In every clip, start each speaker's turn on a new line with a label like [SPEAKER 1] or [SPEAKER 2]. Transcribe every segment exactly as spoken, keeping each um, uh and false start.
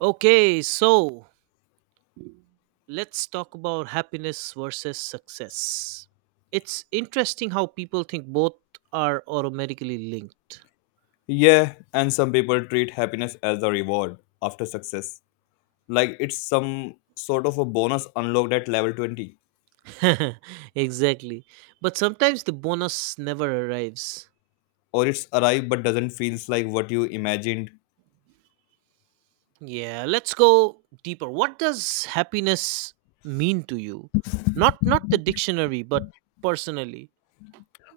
[SPEAKER 1] Okay, so let's talk about happiness versus success. It's interesting how people think both are automatically linked.
[SPEAKER 2] Yeah, and some people treat happiness as a reward after success. Like it's some sort of a bonus unlocked at level twenty.
[SPEAKER 1] exactly. But sometimes the bonus never arrives.
[SPEAKER 2] Or it's arrived but doesn't feels like what you imagined.
[SPEAKER 1] Yeah, let's go deeper. What does happiness mean to you? Not not the dictionary, but personally.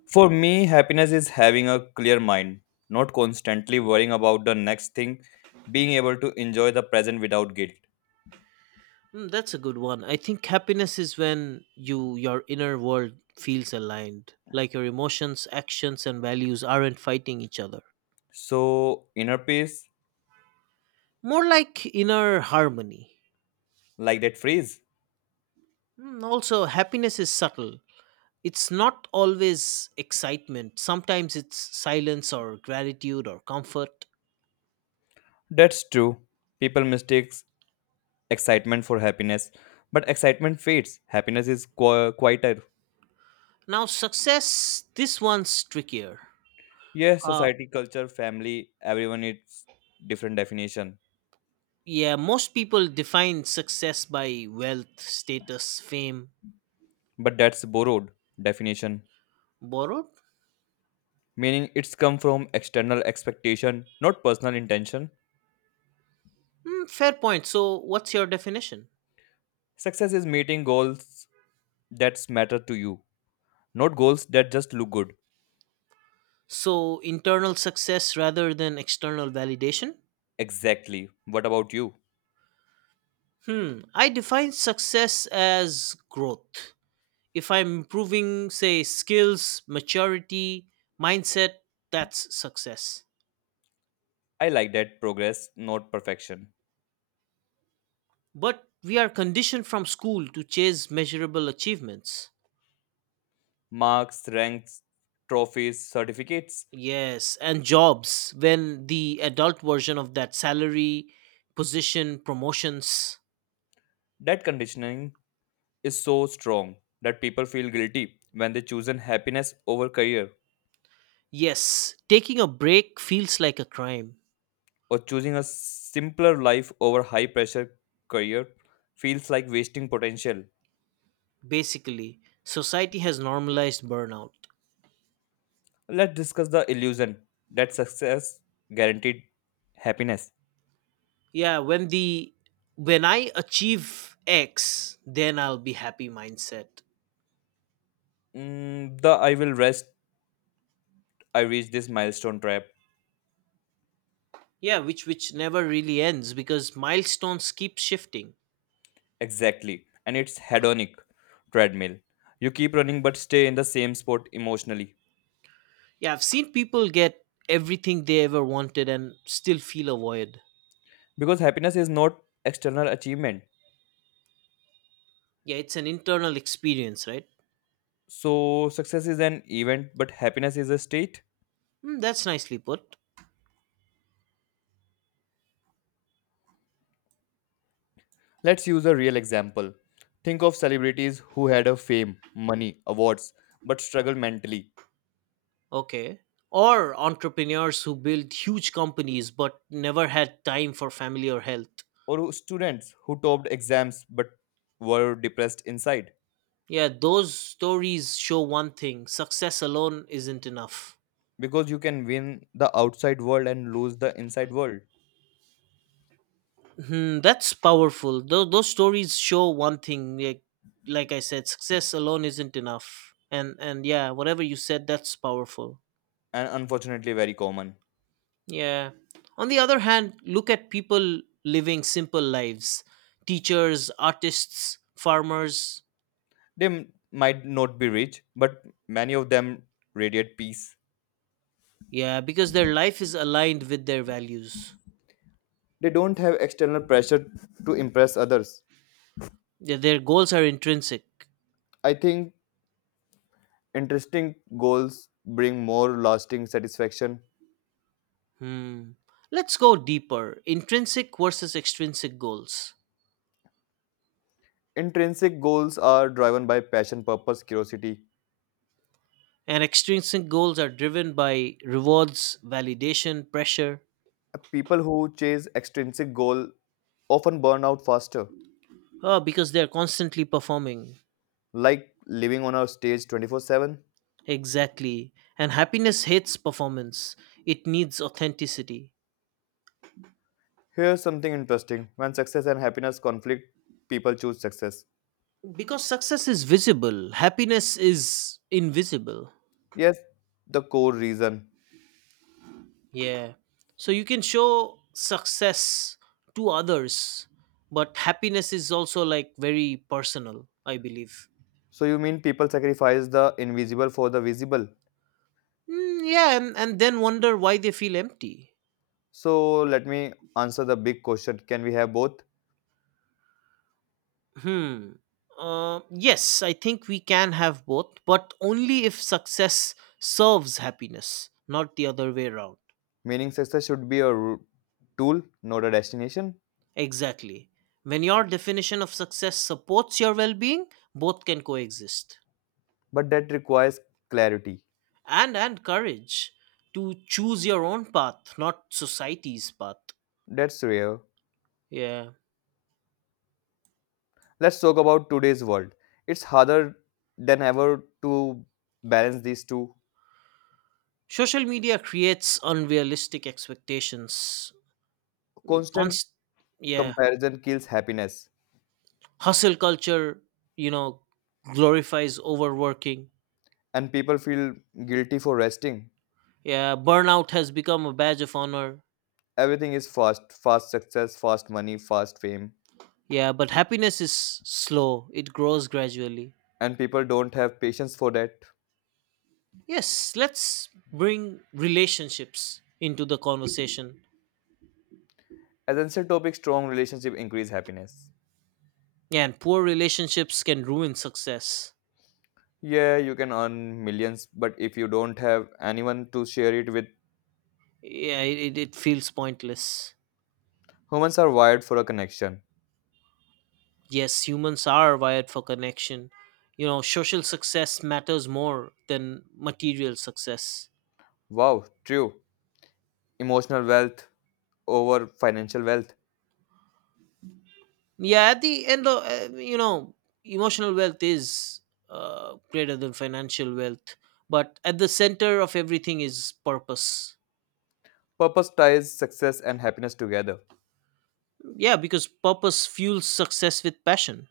[SPEAKER 2] For me, happiness is having a clear mind, not constantly worrying about the next thing, being able to enjoy the present without guilt.
[SPEAKER 1] Mm, that's a good one. I think happiness is when you your inner world feels aligned, like your emotions, actions and values aren't fighting each other.
[SPEAKER 2] So, inner peace,
[SPEAKER 1] More like inner harmony.
[SPEAKER 2] like that phrase.
[SPEAKER 1] Mm, also, happiness is subtle. It's not always excitement. Sometimes it's silence or gratitude or comfort.
[SPEAKER 2] That's true. People mistakes excitement for happiness, but excitement fades. Happiness is qui- quieter.
[SPEAKER 1] Now, success, this one's trickier.
[SPEAKER 2] Yes,
[SPEAKER 1] Uh
[SPEAKER 2] society, culture, family, everyone it's different definition.
[SPEAKER 1] yeah, most people define success by wealth, status, fame,
[SPEAKER 2] But that's borrowed definition.
[SPEAKER 1] borrowed.
[SPEAKER 2] Meaning it's come from external expectation, not personal intention.
[SPEAKER 1] Mm, fair point. So, what's your definition?
[SPEAKER 2] Success is meeting goals that matter to you, not goals that just look good.
[SPEAKER 1] So, internal success rather than external validation?
[SPEAKER 2] Exactly. What about you?
[SPEAKER 1] Hmm. I define success as growth. If I'm improving, say, skills, maturity, mindset, that's success.
[SPEAKER 2] I like that progress, not perfection.
[SPEAKER 1] But we are conditioned from school to chase measurable achievements.
[SPEAKER 2] Marks, ranks, trophies, certificates.
[SPEAKER 1] Yes, and jobs when the adult version of that salary, position, promotions.
[SPEAKER 2] That conditioning is so strong that people feel guilty when they choose happiness over career
[SPEAKER 1] Yes, taking a break feels like a crime.
[SPEAKER 2] or choosing a simpler life over high pressure career feels like wasting potential.
[SPEAKER 1] Basically society has normalized burnout.
[SPEAKER 2] Let's discuss the illusion that success guaranteed happiness.
[SPEAKER 1] Yeah, when the when I achieve x, then I'll be happy mindset.
[SPEAKER 2] Mm, the I will rest, I reach this milestone trap
[SPEAKER 1] Yeah, which which never really ends because milestones keep shifting.
[SPEAKER 2] exactly, and it's hedonic treadmill. You keep running but stay in the same spot emotionally
[SPEAKER 1] Yeah, I've seen people get everything they ever wanted and still feel a void.
[SPEAKER 2] because happiness is not external achievement.
[SPEAKER 1] Yeah, it's an internal experience, right?
[SPEAKER 2] So, success is an event, but happiness is a state.
[SPEAKER 1] Hmm, that's nicely put.
[SPEAKER 2] Let's use a real example. Think of celebrities who had a fame, money, awards, but struggled mentally,
[SPEAKER 1] Okay, or entrepreneurs who build huge companies but never had time for family or health.
[SPEAKER 2] or who- students who topped exams but were depressed inside.
[SPEAKER 1] Yeah, those stories show one thing, success alone isn't enough.
[SPEAKER 2] Because you can win the outside world and lose the inside world,
[SPEAKER 1] Hmm, that's powerful. Those, those stories show one thing. Like, like I said, success alone isn't enough. And, and yeah, whatever you said, that's powerful.
[SPEAKER 2] and unfortunately, very common.
[SPEAKER 1] Yeah. On the other hand, look at people living simple lives, teachers, artists, farmers.
[SPEAKER 2] They m- might not be rich, but many of them radiate peace.
[SPEAKER 1] Yeah, because their life is aligned with their values,
[SPEAKER 2] They don't have external pressure to impress others.
[SPEAKER 1] their, their goals are intrinsic.
[SPEAKER 2] I think interesting goals bring more lasting satisfaction.
[SPEAKER 1] Hmm. Let's go deeper, intrinsic versus extrinsic goals.
[SPEAKER 2] Intrinsic goals are driven by passion, purpose, curiosity.
[SPEAKER 1] And extrinsic goals are driven by rewards, validation, pressure.
[SPEAKER 2] People who chase extrinsic goal often burn out faster,
[SPEAKER 1] Oh, because they're constantly performing.
[SPEAKER 2] like living on a stage twenty-four seven.
[SPEAKER 1] Exactly. And happiness hates performance, it needs authenticity.
[SPEAKER 2] Here's something interesting. When success and happiness conflict, people choose success.
[SPEAKER 1] Because success is visible, happiness is invisible.
[SPEAKER 2] Yes, the core reason.
[SPEAKER 1] Yeah. So you can show success to others, but happiness is also like very personal, I believe.
[SPEAKER 2] So you mean people sacrifice the invisible for the visible?
[SPEAKER 1] Mm, yeah, and, and then wonder why they feel empty.
[SPEAKER 2] So let me answer the big question. Can we have both?
[SPEAKER 1] Hmm. Uh, yes, I think we can have both, but only if success serves happiness, not the other way around.
[SPEAKER 2] Meaning success should be a ru- tool, not a destination,
[SPEAKER 1] Exactly. When your definition of success supports your well being, both can coexist.
[SPEAKER 2] but that requires clarity.
[SPEAKER 1] And and courage to choose your own path, not society's path.
[SPEAKER 2] That's rare.
[SPEAKER 1] Yeah.
[SPEAKER 2] Let's talk about today's world. It's harder than ever to balance these two.
[SPEAKER 1] Social media creates unrealistic expectations.
[SPEAKER 2] Constant
[SPEAKER 1] Const- yeah.
[SPEAKER 2] comparison kills happiness,
[SPEAKER 1] Hustle culture, you know glorifies overworking.
[SPEAKER 2] and people feel guilty for resting.
[SPEAKER 1] Yeah, burnout has become a badge of honor.
[SPEAKER 2] Everything is fast fast success, fast money, fast fame,
[SPEAKER 1] Yeah, but happiness is slow, it grows gradually.
[SPEAKER 2] and people don't have patience for that.
[SPEAKER 1] Yes, let's bring relationships into the conversation.
[SPEAKER 2] Essential topic strong relationship increase happiness.
[SPEAKER 1] Yeah, and poor relationships can ruin success.
[SPEAKER 2] Yeah, you can earn millions, but if you don't have anyone to share it with,
[SPEAKER 1] Yeah, it, it it feels pointless.
[SPEAKER 2] humans are wired for a connection.
[SPEAKER 1] Yes, humans are wired for connection, you know social success matters more than material success.
[SPEAKER 2] Wow, true. Emotional wealth over financial wealth.
[SPEAKER 1] Yeah, at the end of uh, you know emotional wealth is uh, greater than financial wealth, but at the center of everything is purpose.
[SPEAKER 2] Purpose ties success and happiness together
[SPEAKER 1] Yeah, because purpose fuels success with passion.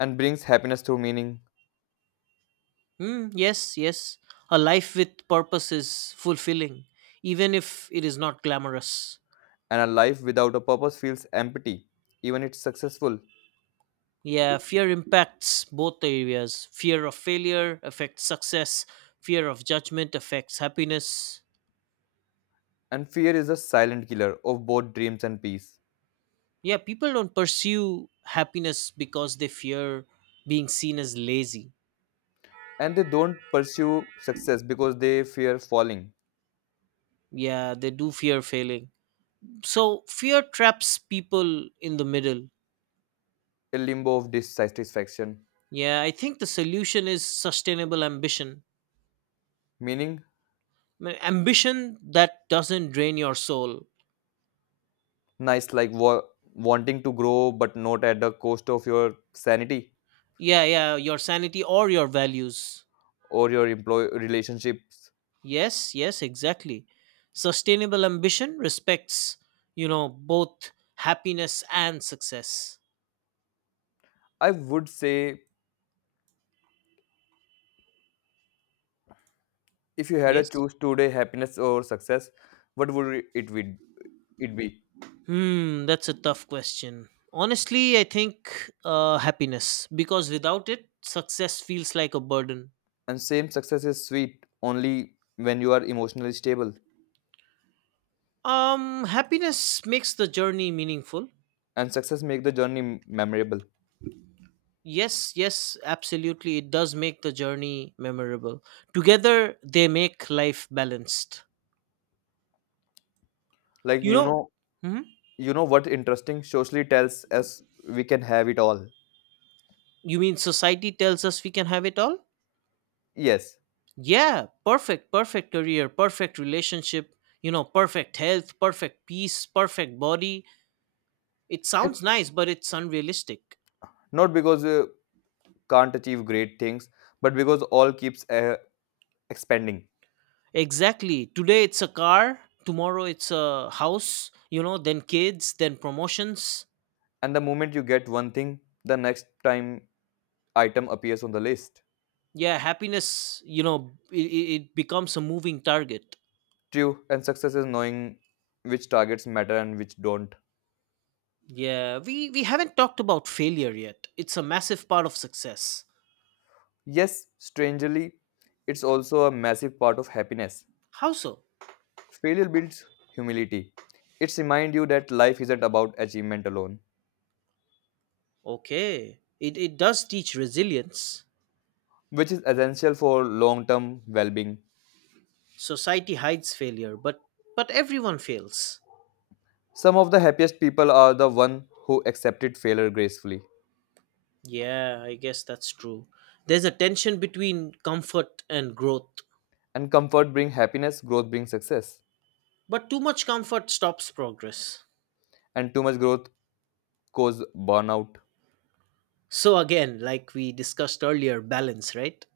[SPEAKER 2] and brings happiness through meaning.
[SPEAKER 1] Hmm. yes yes a life with purpose is fulfilling, even if it is not glamorous.
[SPEAKER 2] And a life without a purpose feels empty, even if it's successful.
[SPEAKER 1] Yeah, fear impacts both areas, fear of failure affects success, fear of judgment affects happiness.
[SPEAKER 2] And fear is a silent killer of both dreams and peace.
[SPEAKER 1] Yeah, people don't pursue happiness because they fear being seen as lazy.
[SPEAKER 2] And they don't pursue success because they fear falling,
[SPEAKER 1] Yeah, they do fear failing, so fear traps people in the middle.
[SPEAKER 2] a limbo of dissatisfaction.
[SPEAKER 1] Yeah, I think the solution is sustainable ambition.
[SPEAKER 2] Meaning,
[SPEAKER 1] Ma- ambition that doesn't drain your soul.
[SPEAKER 2] nice like wa- wanting to grow, but not at the cost of your sanity
[SPEAKER 1] Yeah yeah your sanity or your values.
[SPEAKER 2] or your employee relationships.
[SPEAKER 1] Yes yes exactly, sustainable ambition respects you know both happiness and success.
[SPEAKER 2] I would say if you had to
[SPEAKER 1] Yes.
[SPEAKER 2] choose today happiness or success, what would it be? It be?
[SPEAKER 1] Hmm, that's a tough question. Honestly, I think uh, happiness, because without it, success feels like a burden.
[SPEAKER 2] And same success is sweet only when you are emotionally stable.
[SPEAKER 1] Um, happiness makes the journey meaningful.
[SPEAKER 2] And success make the journey m- memorable.
[SPEAKER 1] Yes, yes, absolutely. It does make the journey memorable. Together, they make life balanced.
[SPEAKER 2] Like
[SPEAKER 1] You
[SPEAKER 2] you
[SPEAKER 1] know,
[SPEAKER 2] know,
[SPEAKER 1] hmm?
[SPEAKER 2] you know what interesting socially tells us we can have it all.
[SPEAKER 1] You mean society tells us we can have it all?
[SPEAKER 2] Yes,
[SPEAKER 1] Yeah, perfect, perfect career, perfect relationship, you know, perfect health, perfect peace, perfect body. It sounds
[SPEAKER 2] it-
[SPEAKER 1] nice, but it's unrealistic.
[SPEAKER 2] not because you can't achieve great things, but because all keeps uh, expanding.
[SPEAKER 1] Exactly. Today it's a car, tomorrow it's a house, you know, then kids, then promotions.
[SPEAKER 2] And the moment you get one thing, the next time item appears on the list.
[SPEAKER 1] Yeah, happiness, you know, it, it becomes a moving target.
[SPEAKER 2] True, and success is knowing which targets matter and which don't.
[SPEAKER 1] Yeah, we, we haven't talked about failure yet. It's a massive part of success.
[SPEAKER 2] Yes, strangely, it's also a massive part of happiness.
[SPEAKER 1] How so?
[SPEAKER 2] Failure builds humility. It reminds you that life isn't about achievement alone,
[SPEAKER 1] Okay. It, it does teach resilience.
[SPEAKER 2] which is essential for long term well being.
[SPEAKER 1] Society hides failure, but but everyone fails.
[SPEAKER 2] Some of the happiest people are the one who accepted failure gracefully.
[SPEAKER 1] Yeah, I guess that's true. There's a tension between comfort and growth.
[SPEAKER 2] And comfort brings happiness, growth brings success.
[SPEAKER 1] But too much comfort stops progress.
[SPEAKER 2] And too much growth causes burnout.
[SPEAKER 1] So, again, like we discussed earlier, balance, right?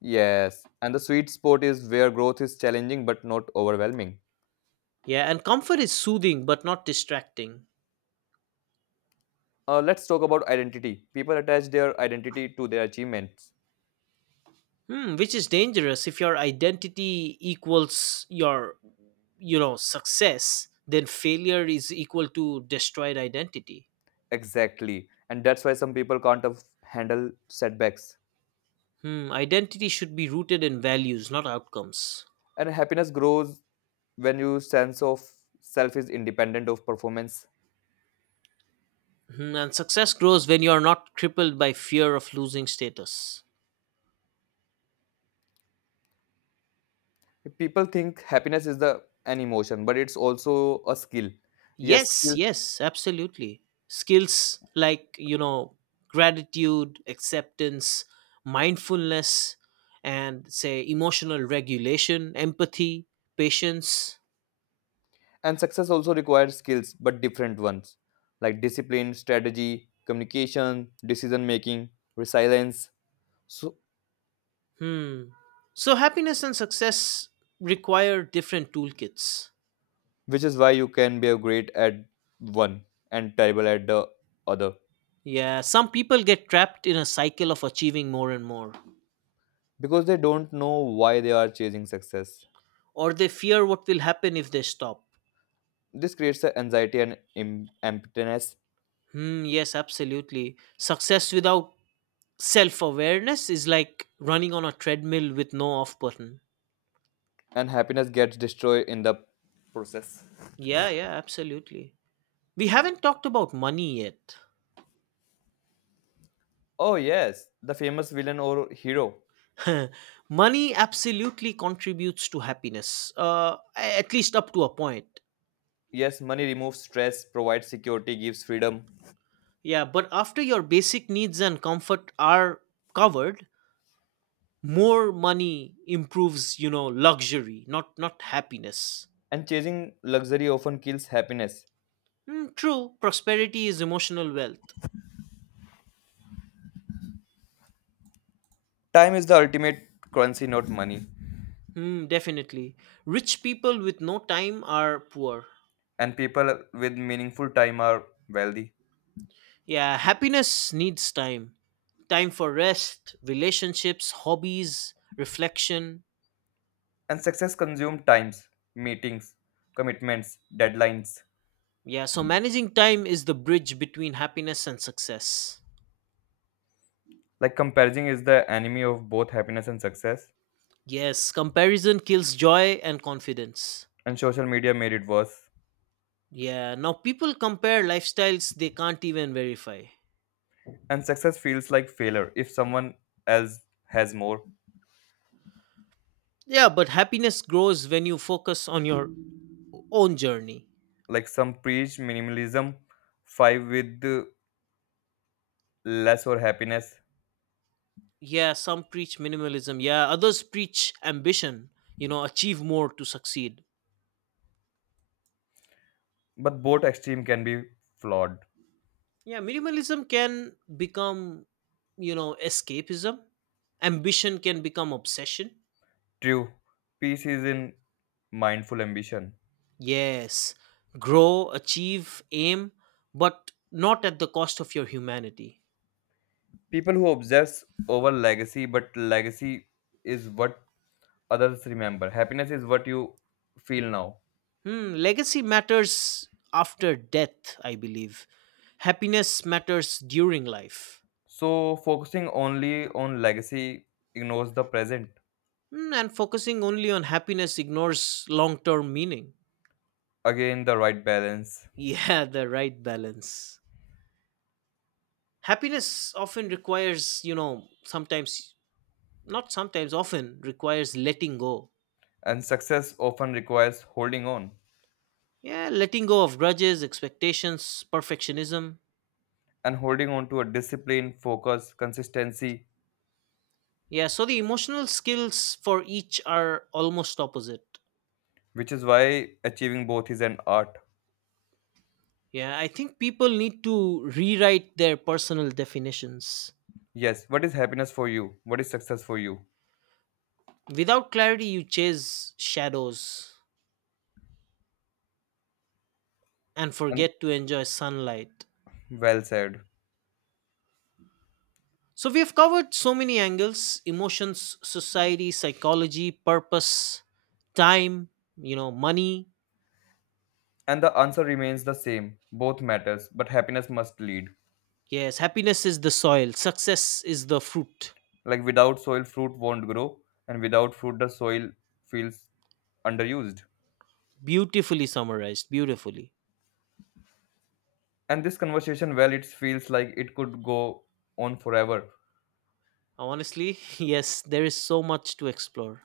[SPEAKER 2] Yes, and the sweet spot is where growth is challenging but not overwhelming.
[SPEAKER 1] Yeah, and comfort is soothing but not distracting.
[SPEAKER 2] Uh, let's talk about identity. People attach their identity to their achievements.
[SPEAKER 1] Hmm, which is dangerous if your identity equals your, you know, success. Then failure is equal to destroyed identity.
[SPEAKER 2] Exactly. And that's why some people can't af- handle setbacks.
[SPEAKER 1] Hmm, identity should be rooted in values, not outcomes.
[SPEAKER 2] And happiness grows when your sense of self is independent of performance.
[SPEAKER 1] Hmm, and success grows when you are not crippled by fear of losing status.
[SPEAKER 2] People think happiness is the an emotion, but it's also a skill. Yes,
[SPEAKER 1] Yes,
[SPEAKER 2] skill.
[SPEAKER 1] yes, absolutely. Skills like, you know, gratitude, acceptance, mindfulness, and say emotional regulation, empathy, patience.
[SPEAKER 2] And success also requires skills, but different ones like discipline, strategy, communication, decision making, resilience. So,
[SPEAKER 1] Hmm. So, happiness and success require different toolkits.
[SPEAKER 2] which is why you can be a great at one and terrible at the other.
[SPEAKER 1] Yeah, some people get trapped in a cycle of achieving more and more,
[SPEAKER 2] Because they don't know why they are chasing success.
[SPEAKER 1] or they fear what will happen if they stop.
[SPEAKER 2] This creates a anxiety and em- emptiness,
[SPEAKER 1] Hmm, yes, absolutely. Success without self awareness is like running on a treadmill with no off button.
[SPEAKER 2] and happiness gets destroyed in the process.
[SPEAKER 1] Yeah, yeah, absolutely. We haven't talked about money
[SPEAKER 2] Oh, yes, the famous villain or hero.
[SPEAKER 1] yet. Money absolutely contributes to happiness, uh, at least up to a point.
[SPEAKER 2] Yes, money removes stress, provides security, gives freedom,
[SPEAKER 1] Yeah, but after your basic needs and comfort are covered, more money improves, you know, luxury, not not happiness.
[SPEAKER 2] and chasing luxury often kills happiness.
[SPEAKER 1] Hmm, true, prosperity is emotional wealth.
[SPEAKER 2] Time is the ultimate currency, not money,
[SPEAKER 1] Hmm, definitely. Rich people with no time are poor.
[SPEAKER 2] and people with meaningful time are wealthy.
[SPEAKER 1] Yeah, happiness needs time. Time for rest, relationships, hobbies, reflection.
[SPEAKER 2] And success consumes times, meetings, commitments, deadlines.
[SPEAKER 1] Yeah, so managing time is the bridge between happiness and success.
[SPEAKER 2] Like comparison is the enemy of both happiness and success,
[SPEAKER 1] Yes, comparison kills joy and confidence.
[SPEAKER 2] and social media made it worse.
[SPEAKER 1] Yeah, now people compare lifestyles they can't even verify.
[SPEAKER 2] And success feels like failure if someone else has more.
[SPEAKER 1] Yeah, but happiness grows when you focus on your own journey.
[SPEAKER 2] Like some preach minimalism, five with uh, less or happiness,
[SPEAKER 1] Yeah, some preach minimalism. Yeah, others preach ambition, you know, achieve more to succeed.
[SPEAKER 2] but both extreme can be flawed.
[SPEAKER 1] Yeah, minimalism can become, you know, escapism. Ambition can become obsession.
[SPEAKER 2] True, peace is in mindful ambition.
[SPEAKER 1] Yes, grow, achieve, aim, but not at the cost of your humanity.
[SPEAKER 2] People who obsess over legacy, but legacy is what others remember. Happiness is what you feel now.
[SPEAKER 1] Hmm, legacy matters after death, I believe. Happiness matters during life.
[SPEAKER 2] So focusing only on legacy ignores the present.
[SPEAKER 1] Hmm, and focusing only on happiness ignores long term meaning.
[SPEAKER 2] Again, the right balance.
[SPEAKER 1] Yeah, the right balance. Happiness often requires, you know, sometimes not sometimes, often requires letting go.
[SPEAKER 2] And success often requires holding on
[SPEAKER 1] Yeah, letting go of grudges, expectations, perfectionism.
[SPEAKER 2] and holding on to a discipline, focus, consistency,
[SPEAKER 1] Yeah, so the emotional skills for each are almost opposite.
[SPEAKER 2] which is why achieving both is an art.
[SPEAKER 1] Yeah, I think people need to rewrite their personal definitions.
[SPEAKER 2] Yes, what is happiness for you? What is success for you?
[SPEAKER 1] Without clarity, you chase shadows and
[SPEAKER 2] And
[SPEAKER 1] forget to enjoy sunlight.
[SPEAKER 2] well said.
[SPEAKER 1] So, we have covered so many angles, emotions, society, psychology, purpose, time, you know, money.
[SPEAKER 2] And the answer remains the same. Both matters, but happiness must lead.
[SPEAKER 1] Yes, happiness is the soil, success is the fruit.
[SPEAKER 2] Like without soil, fruit won't grow, and without fruit, the soil feels underused.
[SPEAKER 1] Beautifully summarized, beautifully.
[SPEAKER 2] And this conversation well it feels like it could go on forever.
[SPEAKER 1] Honestly, yes, there is so much to explore.